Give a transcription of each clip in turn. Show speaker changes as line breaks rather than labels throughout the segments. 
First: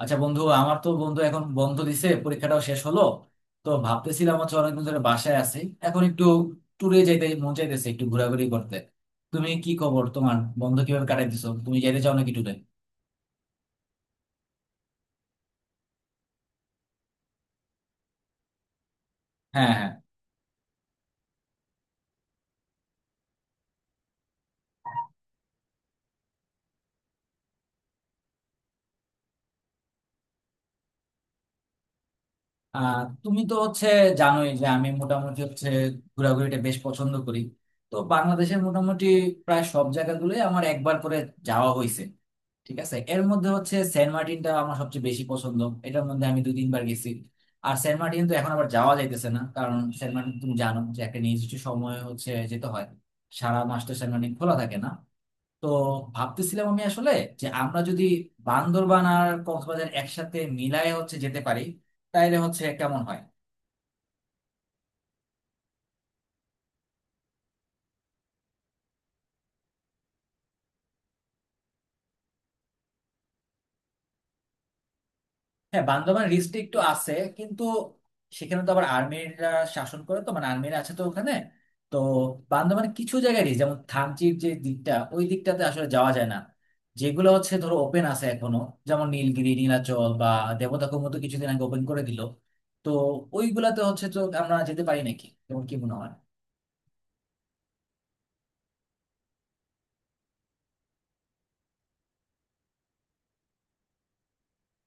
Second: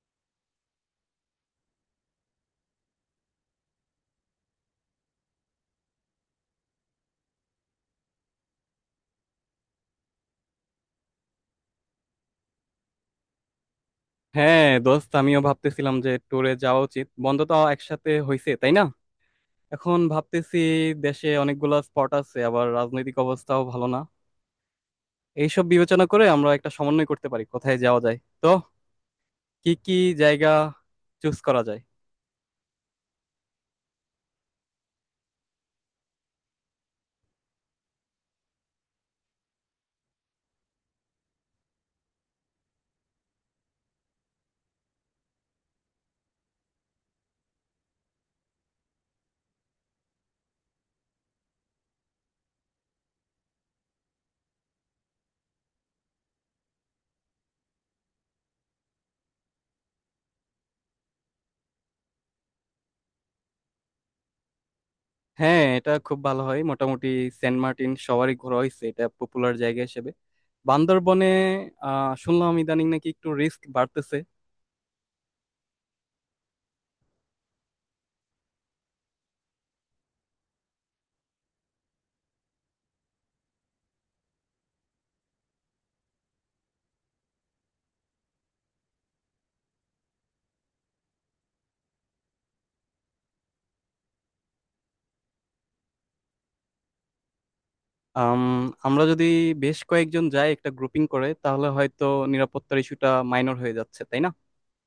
আচ্ছা বন্ধু, আমার তো বন্ধু এখন বন্ধ দিছে, পরীক্ষাটাও শেষ হলো। তো ভাবতেছিলাম হচ্ছে অনেকদিন ধরে বাসায় আছি, এখন একটু ট্যুরে যাইতে মন চাইতেছে, একটু ঘোরাঘুরি করতে। তুমি কি খবর, তোমার বন্ধ কিভাবে কাটাই দিছো, তুমি যাইতে চাও নাকি ট্যুরে?
হ্যাঁ দোস্ত, আমিও ভাবতেছিলাম যে ট্যুরে যাওয়া উচিত। বন্ধ তো একসাথে হয়েছে, তাই না?
হ্যাঁ, হ্যাঁ।
এখন ভাবতেছি, দেশে অনেকগুলা স্পট আছে, আবার রাজনৈতিক অবস্থাও ভালো না। এইসব বিবেচনা করে আমরা একটা সমন্বয় করতে পারি কোথায় যাওয়া যায়। তো কি কি জায়গা চুজ করা যায়?
তুমি তো হচ্ছে জানোই যে আমি মোটামুটি হচ্ছে ঘোরাঘুরিটা বেশ পছন্দ করি। তো বাংলাদেশের মোটামুটি প্রায় সব জায়গাগুলোই আমার একবার করে যাওয়া হয়েছে। ঠিক আছে, এর মধ্যে হচ্ছে সেন্ট মার্টিনটা আমার সবচেয়ে বেশি পছন্দ। এটার মধ্যে আমি দুই তিনবার গেছি। আর সেন্ট মার্টিন তো এখন আবার যাওয়া যাইতেছে না, কারণ সেন্ট মার্টিন তুমি জানো যে একটা নির্দিষ্ট সময় হচ্ছে যেতে হয়। সারা মাস তো সেন্ট মার্টিন খোলা থাকে না। তো ভাবতেছিলাম আমি আসলে যে আমরা যদি বান্দরবান আর কক্সবাজার একসাথে মিলায় হচ্ছে যেতে পারি, তাইলে হচ্ছে কেমন হয়?
হ্যাঁ, এটা খুব ভালো হয়। মোটামুটি সেন্ট মার্টিন সবারই ঘোরা হয়েছে, এটা পপুলার জায়গা হিসেবে। বান্দরবনে শুনলাম ইদানিং নাকি একটু রিস্ক বাড়তেছে।
হ্যাঁ, বান্দরবান রিস্ট্রিক্ট একটু আছে, কিন্তু সেখানে তো আবার আর্মিরা শাসন করে, তো মানে আর্মিরা আছে তো ওখানে। তো বান্দরবান কিছু জায়গায় রিস্ক, যেমন থানচির যে দিকটা, ওই দিকটাতে আসলে যাওয়া যায় না। যেগুলো হচ্ছে ধরো ওপেন আছে এখনো, যেমন নীলগিরি, নীলাচল, বা দেবতাখুম তো কিছুদিন আগে ওপেন করে দিল। তো ওইগুলাতে হচ্ছে তো আমরা যেতে পারি নাকি, তোমার কি মনে হয়?
আম, আমরা যদি বেশ কয়েকজন যাই একটা গ্রুপিং করে, তাহলে হয়তো নিরাপত্তার ইস্যুটা মাইনর হয়ে যাচ্ছে, তাই না?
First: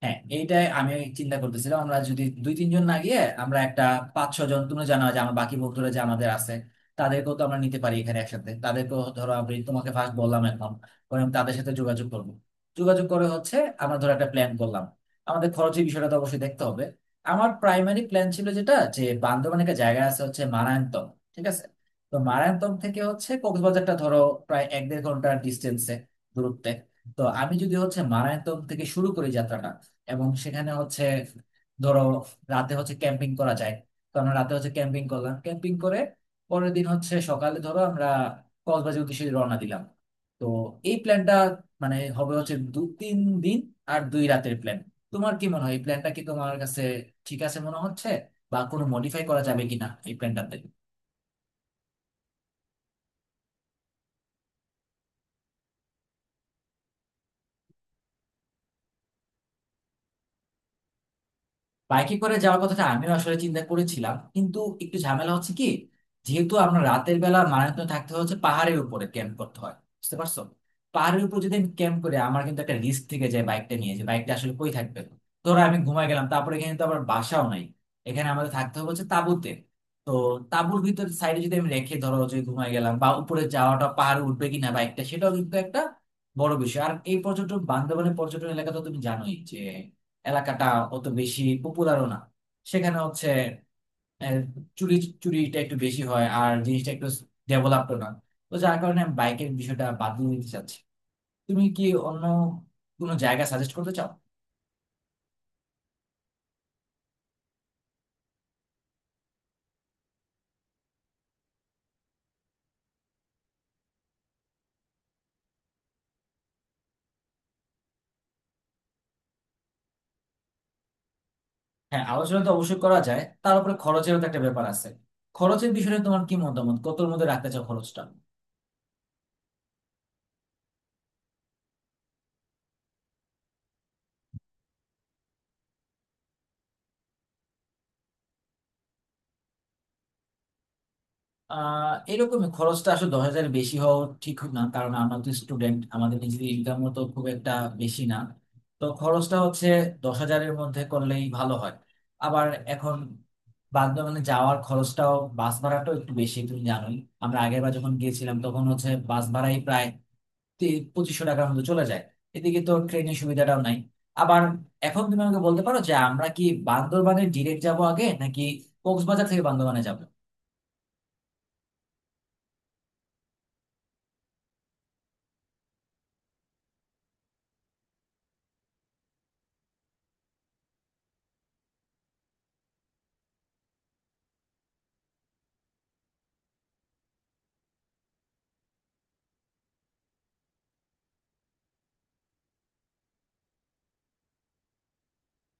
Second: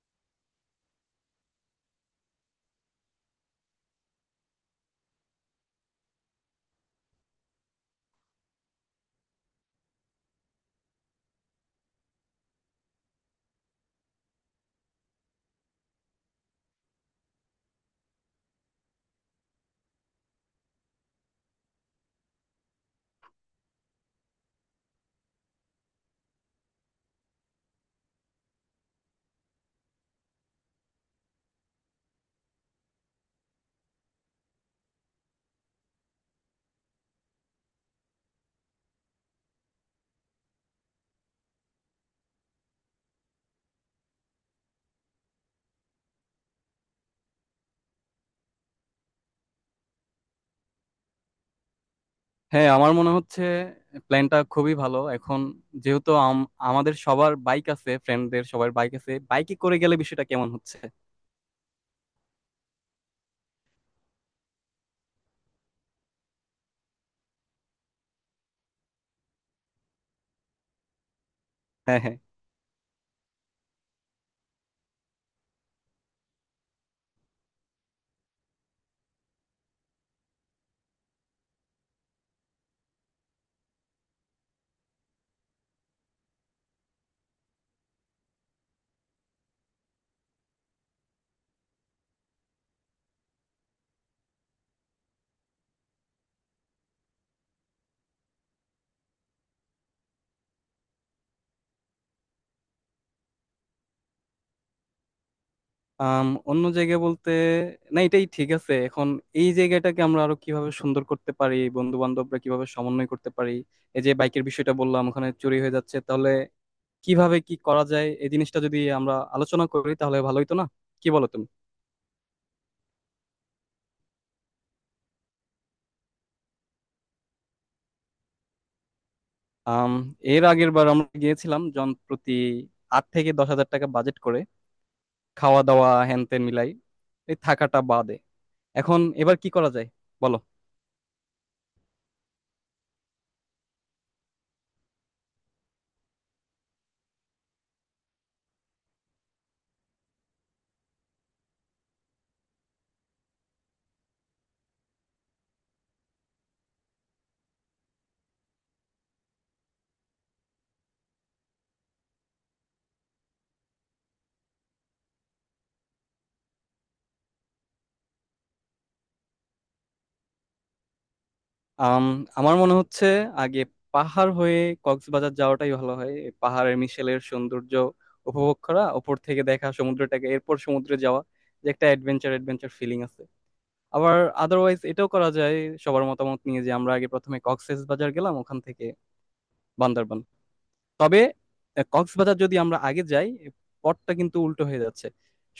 হ্যাঁ, এইটাই আমি চিন্তা করতেছিলাম, আমরা যদি দুই তিনজন না গিয়ে আমরা একটা পাঁচ ছ জন, তুমি জানা যে আমার বাকি বন্ধুরা যে আমাদের আছে, তাদেরকেও তো আমরা নিতে পারি এখানে একসাথে। তাদেরকেও ধরো আমি তোমাকে ফার্স্ট বললাম, এখন পরে আমি তাদের সাথে যোগাযোগ করব। যোগাযোগ করে হচ্ছে আমরা ধরো একটা প্ল্যান করলাম, আমাদের খরচের বিষয়টা তো অবশ্যই দেখতে হবে। আমার প্রাইমারি প্ল্যান ছিল যেটা, যে বান্দরবানে একটা জায়গা আছে হচ্ছে মারায়ন্তম, ঠিক আছে। তো মারায়ন্তম থেকে হচ্ছে কক্সবাজারটা ধরো প্রায় এক দেড় ঘন্টার ডিস্টেন্সে, দূরত্বে। তো আমি যদি হচ্ছে মারায়ন্তম থেকে শুরু করি যাত্রাটা, এবং সেখানে হচ্ছে ধরো রাতে হচ্ছে ক্যাম্পিং করা যায়। তো আমরা রাতে হচ্ছে ক্যাম্পিং করলাম, ক্যাম্পিং করে পরের দিন হচ্ছে সকালে ধরো আমরা কক্সবাজার উদ্দেশ্যে রওনা দিলাম। তো এই প্ল্যানটা মানে হবে হচ্ছে দু তিন দিন আর দুই রাতের প্ল্যান। তোমার কি মনে হয়, এই প্ল্যানটা কি তোমার কাছে ঠিক আছে মনে হচ্ছে, বা কোনো মডিফাই করা যাবে কিনা এই প্ল্যানটাতে?
হ্যাঁ, আমার মনে হচ্ছে প্ল্যানটা খুবই ভালো। এখন যেহেতু আমাদের সবার বাইক আছে, ফ্রেন্ডদের সবার বাইক আছে, বাইকে করে গেলে বিষয়টা কেমন হচ্ছে?
বাইকে করে যাওয়ার কথাটা আমিও আসলে চিন্তা করেছিলাম, কিন্তু একটু ঝামেলা হচ্ছে কি, যেহেতু আমরা রাতের বেলা মারাত্মক থাকতে হচ্ছে পাহাড়ের উপরে ক্যাম্প করতে হয়, বুঝতে পারছো? পাহাড়ের উপর যদি আমি ক্যাম্প
হ্যাঁ, হ্যাঁ।
করে, আমার কিন্তু একটা রিস্ক থেকে যায় বাইকটা নিয়ে, যে বাইকটা আসলে কই থাকবে। ধরো আমি ঘুমায় গেলাম, তারপরে এখানে তো আবার বাসাও নাই, এখানে আমাদের থাকতে হবে হচ্ছে তাঁবুতে। তো তাঁবুর ভিতর সাইডে যদি আমি রেখে ধরো যে ঘুমায় গেলাম, বা উপরে যাওয়াটা পাহাড়ে উঠবে কিনা বাইকটা, সেটাও কিন্তু একটা বড় বিষয়। আর এই পর্যটন, বান্দরবানের পর্যটন এলাকা তো তুমি জানোই, এলাকাটা অত বেশি পপুলারও না। সেখানে হচ্ছে আহ, চুরি চুরিটা একটু বেশি হয়, আর জিনিসটা একটু ডেভেলপড না। তো যার কারণে আমি বাইকের বিষয়টা বাদ দিয়ে দিতে চাচ্ছি। তুমি কি অন্য কোনো জায়গা সাজেস্ট করতে চাও?
অন্য জায়গায় বলতে, না, এটাই ঠিক আছে। এখন এই জায়গাটাকে আমরা আরো কিভাবে সুন্দর করতে পারি, বন্ধু বান্ধবরা কিভাবে সমন্বয় করতে পারি, এই যে বাইকের বিষয়টা বললাম ওখানে চুরি হয়ে যাচ্ছে, তাহলে কিভাবে কি করা যায়, এই জিনিসটা যদি আমরা আলোচনা করি তাহলে ভালো হইতো না? কি বলো তুমি?
হ্যাঁ, আলোচনা তো অবশ্যই করা যায়, তার উপরে খরচেরও তো একটা ব্যাপার আছে। খরচের বিষয়ে তোমার কি মতামত, কতর মধ্যে রাখতে চাও খরচটা?
আম, এর আগের বার আমরা গিয়েছিলাম জন প্রতি 8 থেকে 10,000 টাকা বাজেট করে। খাওয়া দাওয়া হ্যান ত্যান মিলাই, এই থাকাটা বাদে। এখন এবার কি করা যায় বলো?
আহ এরকম খরচটা আসলে 10,000-এর বেশি হওয়া ঠিক না, কারণ আমরা তো স্টুডেন্ট, আমাদের নিজেদের ইনকামও তো খুব একটা বেশি না। তো খরচটা হচ্ছে 10,000-এর মধ্যে করলেই ভালো হয়। আবার এখন বান্দরবানে যাওয়ার খরচটাও, বাস ভাড়াটাও একটু বেশি তুমি জানোই। আমরা আগের বার যখন গিয়েছিলাম তখন হচ্ছে বাস ভাড়াই প্রায় তি- 2500 টাকার মতো চলে যায়। এদিকে তো ট্রেনের সুবিধাটাও নাই আবার। এখন তুমি আমাকে বলতে পারো যে আমরা কি বান্দরবানে ডিরেক্ট যাব আগে, নাকি কক্সবাজার থেকে বান্দরবানে যাব?
আম, আমার মনে হচ্ছে আগে পাহাড় হয়ে কক্সবাজার যাওয়াটাই ভালো হয়। এই পাহাড়ের মিশেলের সৌন্দর্য উপভোগ করা, ওপর থেকে দেখা সমুদ্রটাকে, এরপর সমুদ্রে যাওয়া, যে একটা অ্যাডভেঞ্চার অ্যাডভেঞ্চার ফিলিং আছে। আবার আদারওয়াইজ এটাও করা যায়, সবার মতামত নিয়ে, যে আমরা আগে প্রথমে কক্সবাজার গেলাম, ওখান থেকে বান্দরবান। তবে কক্সবাজার যদি আমরা আগে যাই, পথটা কিন্তু উল্টো হয়ে যাচ্ছে।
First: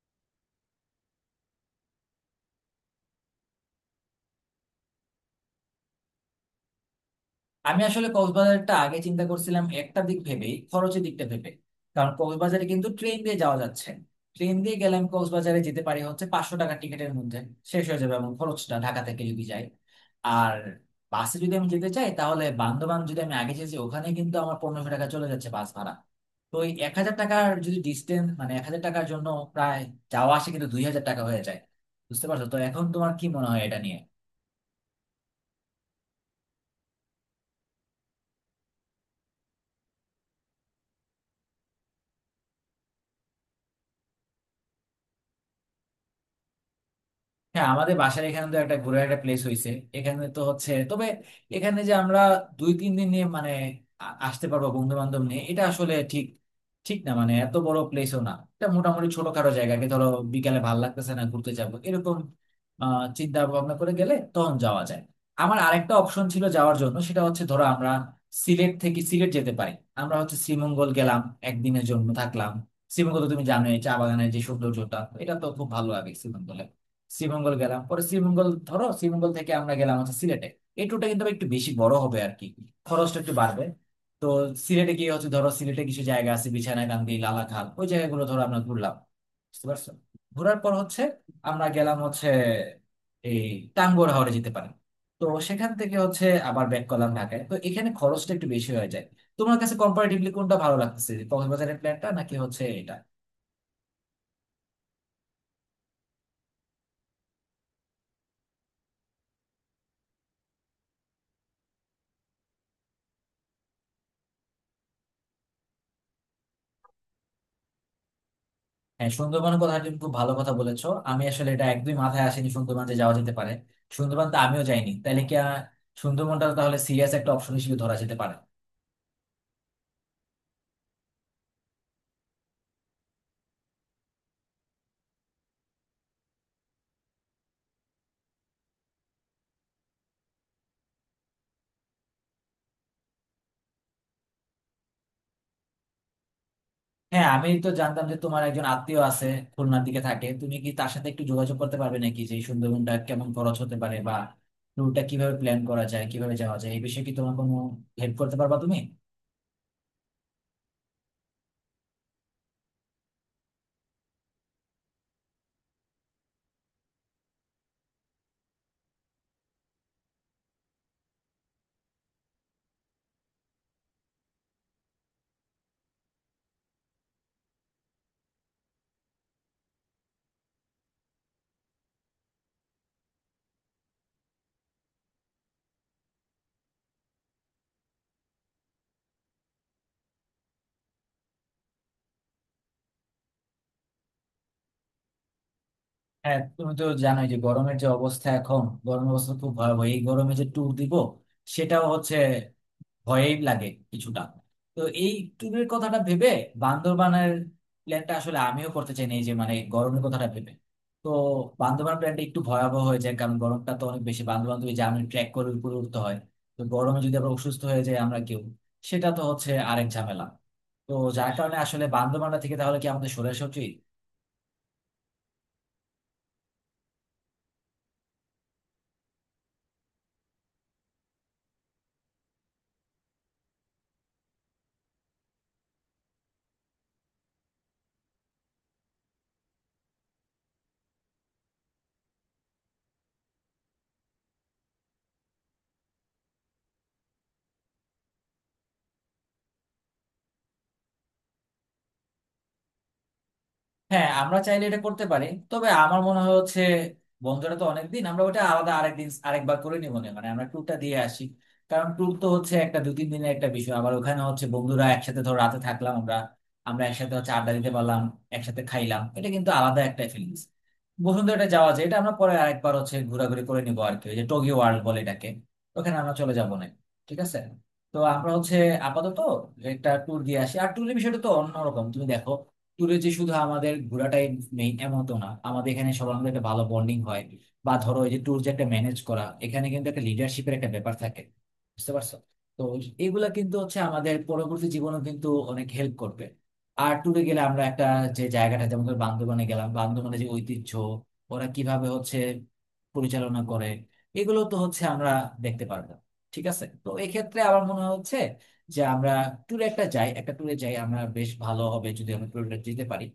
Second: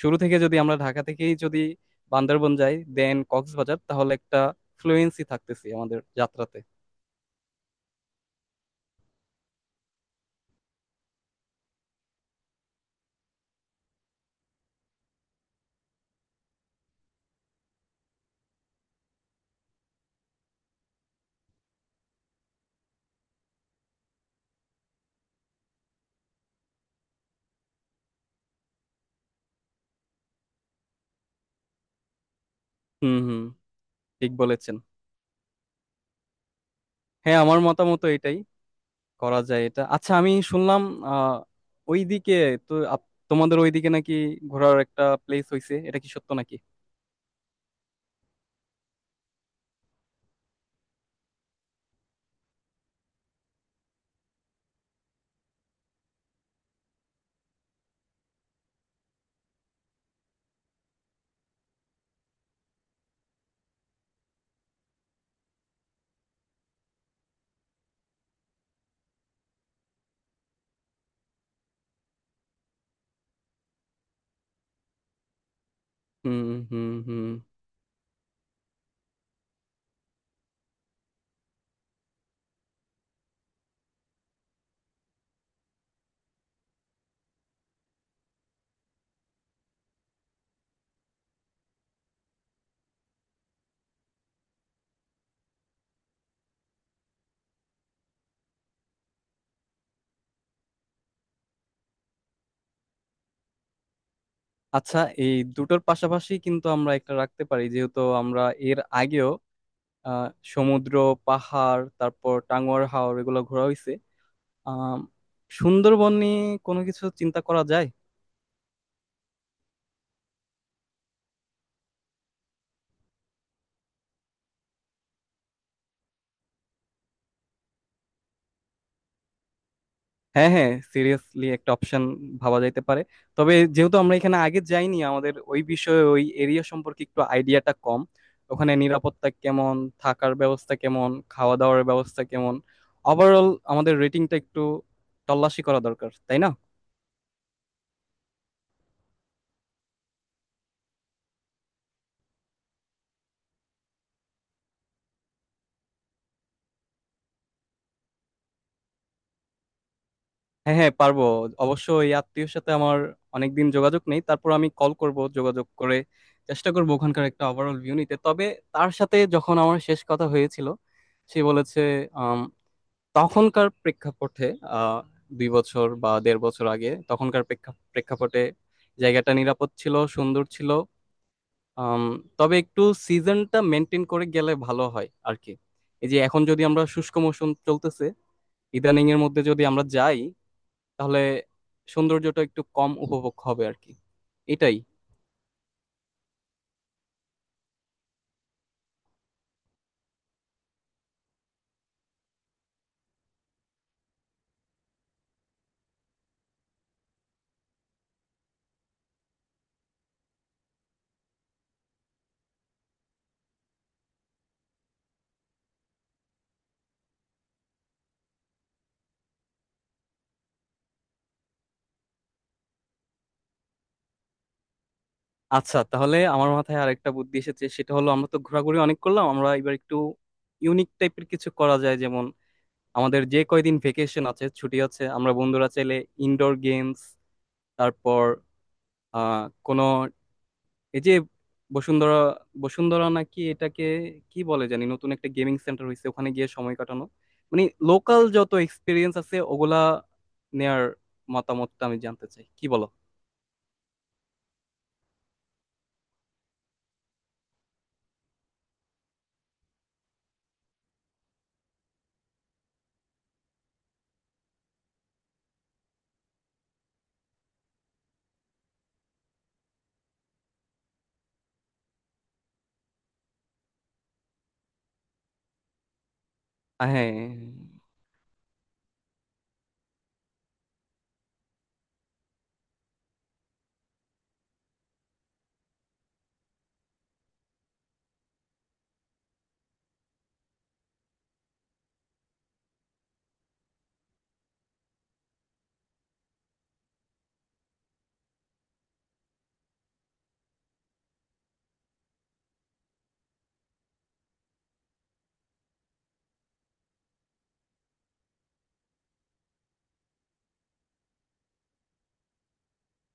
শুরু থেকে যদি আমরা ঢাকা থেকেই যদি বান্দরবন যাই দেন কক্সবাজার, তাহলে একটা ফ্লুয়েন্সি থাকতেছে আমাদের যাত্রাতে।
আমি আসলে কক্সবাজারটা আগে চিন্তা করছিলাম একটা দিক ভেবেই, খরচের দিকটা ভেবে। কারণ কক্সবাজারে কিন্তু ট্রেন দিয়ে যাওয়া যাচ্ছে। ট্রেন দিয়ে গেলে আমি কক্সবাজারে যেতে পারি হচ্ছে 500 টাকা টিকিটের মধ্যে শেষ হয়ে যাবে, এবং খরচটা ঢাকা থেকে যদি যাই। আর বাসে যদি আমি যেতে চাই, তাহলে বান্দরবান যদি আমি আগে যেতে চাই, ওখানে কিন্তু আমার 1500 টাকা চলে যাচ্ছে বাস ভাড়া। তো ওই 1000 টাকার যদি ডিস্টেন্স, মানে 1000 টাকার জন্য প্রায় যাওয়া আসে কিন্তু 2000 টাকা হয়ে যায়। বুঝতে পারছো তো? এখন তোমার
হুম
কি
হুম।
মনে হয় এটা নিয়ে?
ঠিক বলেছেন। হ্যাঁ, আমার মতামত এটাই, করা যায় এটা। আচ্ছা, আমি শুনলাম আহ ওইদিকে, তো তোমাদের ওইদিকে নাকি ঘোরার একটা প্লেস হয়েছে, এটা কি সত্য নাকি?
হ্যাঁ, আমাদের বাসার এখানে তো একটা ঘোরার একটা প্লেস হয়েছে। এখানে তো হচ্ছে, তবে এখানে যে আমরা দুই তিন দিন নিয়ে মানে আসতে পারবো বন্ধু বান্ধব নিয়ে, এটা আসলে ঠিক ঠিক না, মানে এত বড় প্লেসও না এটা, মোটামুটি ছোটখাটো জায়গাকে ধরো, বিকালে ভাল লাগতেছে না ঘুরতে যাবো এরকম চিন্তা ভাবনা করে গেলে তখন যাওয়া যায়। আমার আরেকটা অপশন ছিল যাওয়ার জন্য, সেটা হচ্ছে ধরো আমরা সিলেট থেকে সিলেট যেতে পারি। আমরা হচ্ছে শ্রীমঙ্গল গেলাম, একদিনের জন্য থাকলাম। শ্রীমঙ্গল তো তুমি জানোই, চা বাগানের যে সৌন্দর্যটা, এটা তো খুব ভালো লাগে
হুম
শ্রীমঙ্গলে।
হুম হুম।
শ্রীমঙ্গল গেলাম, পরে শ্রীমঙ্গল ধরো, শ্রীমঙ্গল থেকে আমরা গেলাম হচ্ছে সিলেটে। এই ট্যুরটা কিন্তু আবার একটু বেশি বড় হবে আর কি, খরচটা একটু বাড়বে। তো সিলেটে গিয়ে হচ্ছে ধরো সিলেটে কিছু জায়গা আছে, বিছানাকান্দি, লালাখাল, ওই জায়গাগুলো ধরো আমরা ঘুরলাম, বুঝতে পারছো? ঘোরার পর হচ্ছে আমরা গেলাম হচ্ছে এই টাঙ্গুয়ার হাওরে যেতে পারি। তো সেখান থেকে হচ্ছে আবার ব্যাক করলাম ঢাকায়। তো এখানে খরচটা একটু বেশি হয়ে যায়। তোমার কাছে কম্পারেটিভলি কোনটা ভালো লাগতেছে, কক্সবাজারের প্ল্যানটা নাকি হচ্ছে এটা?
আচ্ছা, এই দুটোর পাশাপাশি কিন্তু আমরা একটা রাখতে পারি। যেহেতু আমরা এর আগেও আহ, সমুদ্র, পাহাড়, তারপর টাঙ্গুয়ার হাওর, এগুলো ঘোরা হয়েছে, আহ সুন্দরবন নিয়ে কোনো কিছু চিন্তা করা যায়।
হ্যাঁ, সুন্দরবনের কথা তুমি খুব ভালো কথা বলেছো, আমি আসলে এটা একদমই মাথায় আসেনি, সুন্দরবন যে যাওয়া যেতে পারে। সুন্দরবন তো আমিও যাইনি। তাহলে কি সুন্দরবনটা তাহলে সিরিয়াস একটা অপশন হিসেবে ধরা যেতে পারে।
হ্যাঁ হ্যাঁ, সিরিয়াসলি একটা অপশন ভাবা যাইতে পারে। তবে যেহেতু আমরা এখানে আগে যাইনি, আমাদের ওই বিষয়ে, ওই এরিয়া সম্পর্কে একটু আইডিয়াটা কম। ওখানে নিরাপত্তা কেমন, থাকার ব্যবস্থা কেমন, খাওয়া দাওয়ার ব্যবস্থা কেমন, ওভারঅল আমাদের রেটিংটা একটু তল্লাশি করা দরকার, তাই না?
হ্যাঁ, আমি তো জানতাম যে তোমার একজন আত্মীয় আছে খুলনার দিকে থাকে, তুমি কি তার সাথে একটু যোগাযোগ করতে পারবে নাকি, যে এই সুন্দরবনটা কেমন, খরচ হতে পারে বা ট্যুরটা কিভাবে প্ল্যান করা যায়, কিভাবে যাওয়া যায়, এই বিষয়ে কি তোমার কোনো হেল্প করতে পারবা তুমি?
হ্যাঁ হ্যাঁ, পারবো। অবশ্য এই আত্মীয়র সাথে আমার অনেকদিন যোগাযোগ নেই। তারপর আমি কল করব, যোগাযোগ করে চেষ্টা করব ওখানকার একটা ওভারঅল ভিউ নিতে। তবে তার সাথে যখন আমার শেষ কথা হয়েছিল সে বলেছে, আম, তখনকার প্রেক্ষাপটে, আহ 2 বছর বা দেড় বছর আগে তখনকার প্রেক্ষাপটে, জায়গাটা নিরাপদ ছিল, সুন্দর ছিল। আম, তবে একটু সিজনটা মেনটেন করে গেলে ভালো হয় আর কি। এই যে এখন যদি আমরা, শুষ্ক মৌসুম চলতেছে ইদানিং, এর মধ্যে যদি আমরা যাই, তাহলে সৌন্দর্যটা একটু কম উপভোগ হবে আর কি। এটাই।
হ্যাঁ, তুমি তো জানোই যে গরমের যে অবস্থা, এখন গরমের অবস্থা খুব ভয়াবহ, এই গরমে যে ট্যুর দিব সেটাও হচ্ছে ভয় লাগে কিছুটা। তো এই ট্যুরের কথাটা ভেবে বান্দরবানের প্ল্যানটা আসলে আমিও করতে চাই না, এই যে মানে গরমের কথাটা ভেবে। তো বান্দরবান প্ল্যানটা একটু ভয়াবহ হয়ে যায়, কারণ গরমটা তো অনেক বেশি, বান্দরবান তুমি জানো ট্রেক করে উপরে উঠতে হয়। তো গরমে যদি আবার অসুস্থ হয়ে যায় আমরা কেউ, সেটা তো হচ্ছে আরেক ঝামেলা। তো যার কারণে আসলে বান্দরবানটা থেকে তাহলে কি আমাদের সরে আসা উচিত?
আচ্ছা, তাহলে আমার মাথায় আরেকটা বুদ্ধি এসেছে, সেটা হলো আমরা তো ঘোরাঘুরি অনেক করলাম, আমরা এবার একটু ইউনিক টাইপের কিছু করা যায়। যেমন আমাদের যে কয়দিন ভেকেশন আছে, ছুটি আছে, আমরা বন্ধুরা চাইলে ইনডোর গেমস, তারপর কোনো এই যে বসুন্ধরা বসুন্ধরা নাকি এটাকে কি বলে জানি, নতুন একটা গেমিং সেন্টার হয়েছে, ওখানে গিয়ে সময় কাটানো, মানে লোকাল যত এক্সপিরিয়েন্স আছে ওগুলা নেয়ার মতামতটা আমি জানতে চাই। কি বলো?
হ্যাঁ, আমরা চাইলে এটা করতে পারি, তবে আমার মনে হয় হচ্ছে বন্ধুরা তো অনেকদিন, আমরা ওটা আলাদা আরেকদিন আরেকবার করে নিবো না, মানে আমরা ট্যুরটা দিয়ে আসি। কারণ ট্যুর তো হচ্ছে একটা দু তিন দিনের একটা বিষয়, আবার ওখানে হচ্ছে বন্ধুরা একসাথে ধর রাতে থাকলাম আমরা, আমরা একসাথে হচ্ছে আড্ডা দিতে পারলাম, একসাথে খাইলাম, এটা কিন্তু আলাদা একটা ফিলিংস। বসুন্ধরাটা যাওয়া যায়, এটা আমরা পরে আরেকবার হচ্ছে ঘোরাঘুরি করে নিবো আর কি, ওই যে টোকিও ওয়ার্ল্ড বলে এটাকে, ওখানে আমরা চলে যাবো না।
হ্যাঁ
ঠিক আছে। তো আমরা হচ্ছে আপাতত একটা ট্যুর দিয়ে আসি। আর ট্যুরের বিষয়টা তো অন্যরকম তুমি দেখো, ট্যুরে যে শুধু আমাদের ঘোরাটাই মেইন এমন তো না, আমাদের এখানে সবার মধ্যে একটা ভালো বন্ডিং হয়, বা ধরো এই যে ট্যুর যে একটা ম্যানেজ করা, এখানে কিন্তু একটা লিডারশিপের একটা ব্যাপার থাকে, বুঝতে পারছো? তো এগুলা কিন্তু হচ্ছে আমাদের পরবর্তী জীবনে কিন্তু অনেক হেল্প করবে। আর ট্যুরে গেলে আমরা একটা যে জায়গাটা, যেমন ধর বান্দরবানে গেলাম, বান্দরবানে যে ঐতিহ্য, ওরা কিভাবে হচ্ছে পরিচালনা করে, এগুলো তো হচ্ছে আমরা দেখতে পারবো। ঠিক আছে, তো এক্ষেত্রে আমার মনে হচ্ছে যে আমরা ট্যুরে একটা ট্যুরে যাই আমরা, বেশ ভালো হবে যদি আমরা ট্যুরে যেতে পারি।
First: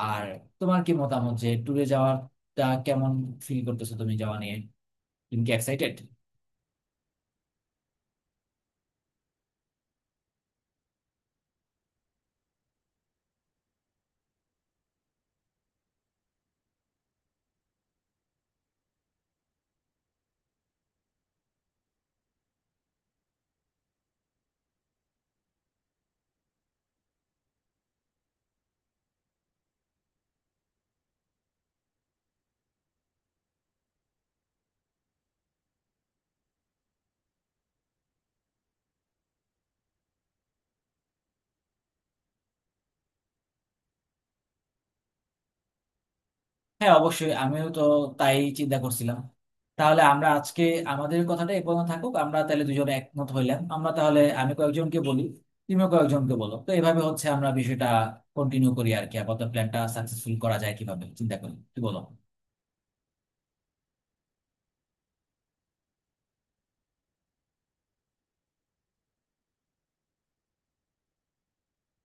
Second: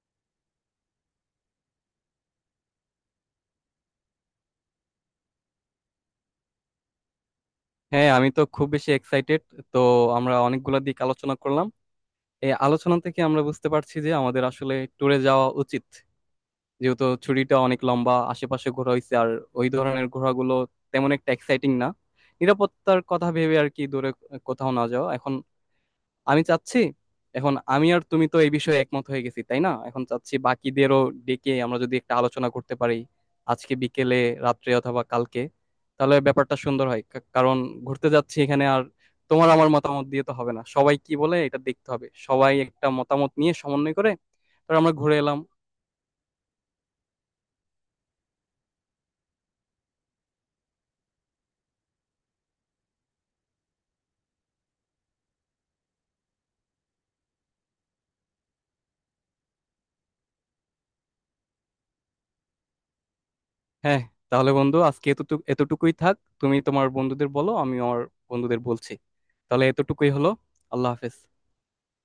আর তোমার কি মতামত, যে ট্যুরে যাওয়াটা কেমন ফিল করতেছো তুমি, যাওয়া নিয়ে তুমি কি এক্সাইটেড?
হ্যাঁ, আমি তো খুব বেশি এক্সাইটেড। তো আমরা অনেকগুলা দিক আলোচনা করলাম। এই আলোচনা থেকে আমরা বুঝতে পারছি যে আমাদের আসলে ট্যুরে যাওয়া উচিত, যেহেতু ছুটিটা অনেক লম্বা। আশেপাশে ঘোরা হয়েছে আর ওই ধরনের ঘোরাগুলো তেমন একটা এক্সাইটিং না। নিরাপত্তার কথা ভেবে আর কি, দূরে কোথাও না যাওয়া এখন আমি চাচ্ছি। এখন আমি আর তুমি তো এই বিষয়ে একমত হয়ে গেছি, তাই না? এখন চাচ্ছি বাকিদেরও ডেকে আমরা যদি একটা আলোচনা করতে পারি আজকে বিকেলে, রাত্রে অথবা কালকে, তাহলে ব্যাপারটা সুন্দর হয়। কারণ ঘুরতে যাচ্ছি এখানে, আর তোমার আমার মতামত দিয়ে তো হবে না, সবাই কি বলে এটা দেখতে হবে। সবাই একটা মতামত নিয়ে সমন্বয় করে তারপর আমরা ঘুরে এলাম।
হ্যাঁ, অবশ্যই, আমিও তো তাই চিন্তা করছিলাম। তাহলে আমরা আজকে আমাদের কথাটা এ পর্যন্ত থাকুক। আমরা তাহলে দুজনে একমত হইলাম, আমরা তাহলে, আমি কয়েকজনকে বলি, তুমিও কয়েকজনকে বলো, তো এভাবে হচ্ছে আমরা বিষয়টা কন্টিনিউ করি আর কি। আপাতত প্ল্যানটা সাকসেসফুল করা যায় কিভাবে চিন্তা করি, কি বলো?
হ্যাঁ, তাহলে বন্ধু আজকে এতটুকু, এতটুকুই থাক। তুমি তোমার বন্ধুদের বলো, আমি আমার বন্ধুদের বলছি। তাহলে এতটুকুই হলো। আল্লাহ হাফেজ।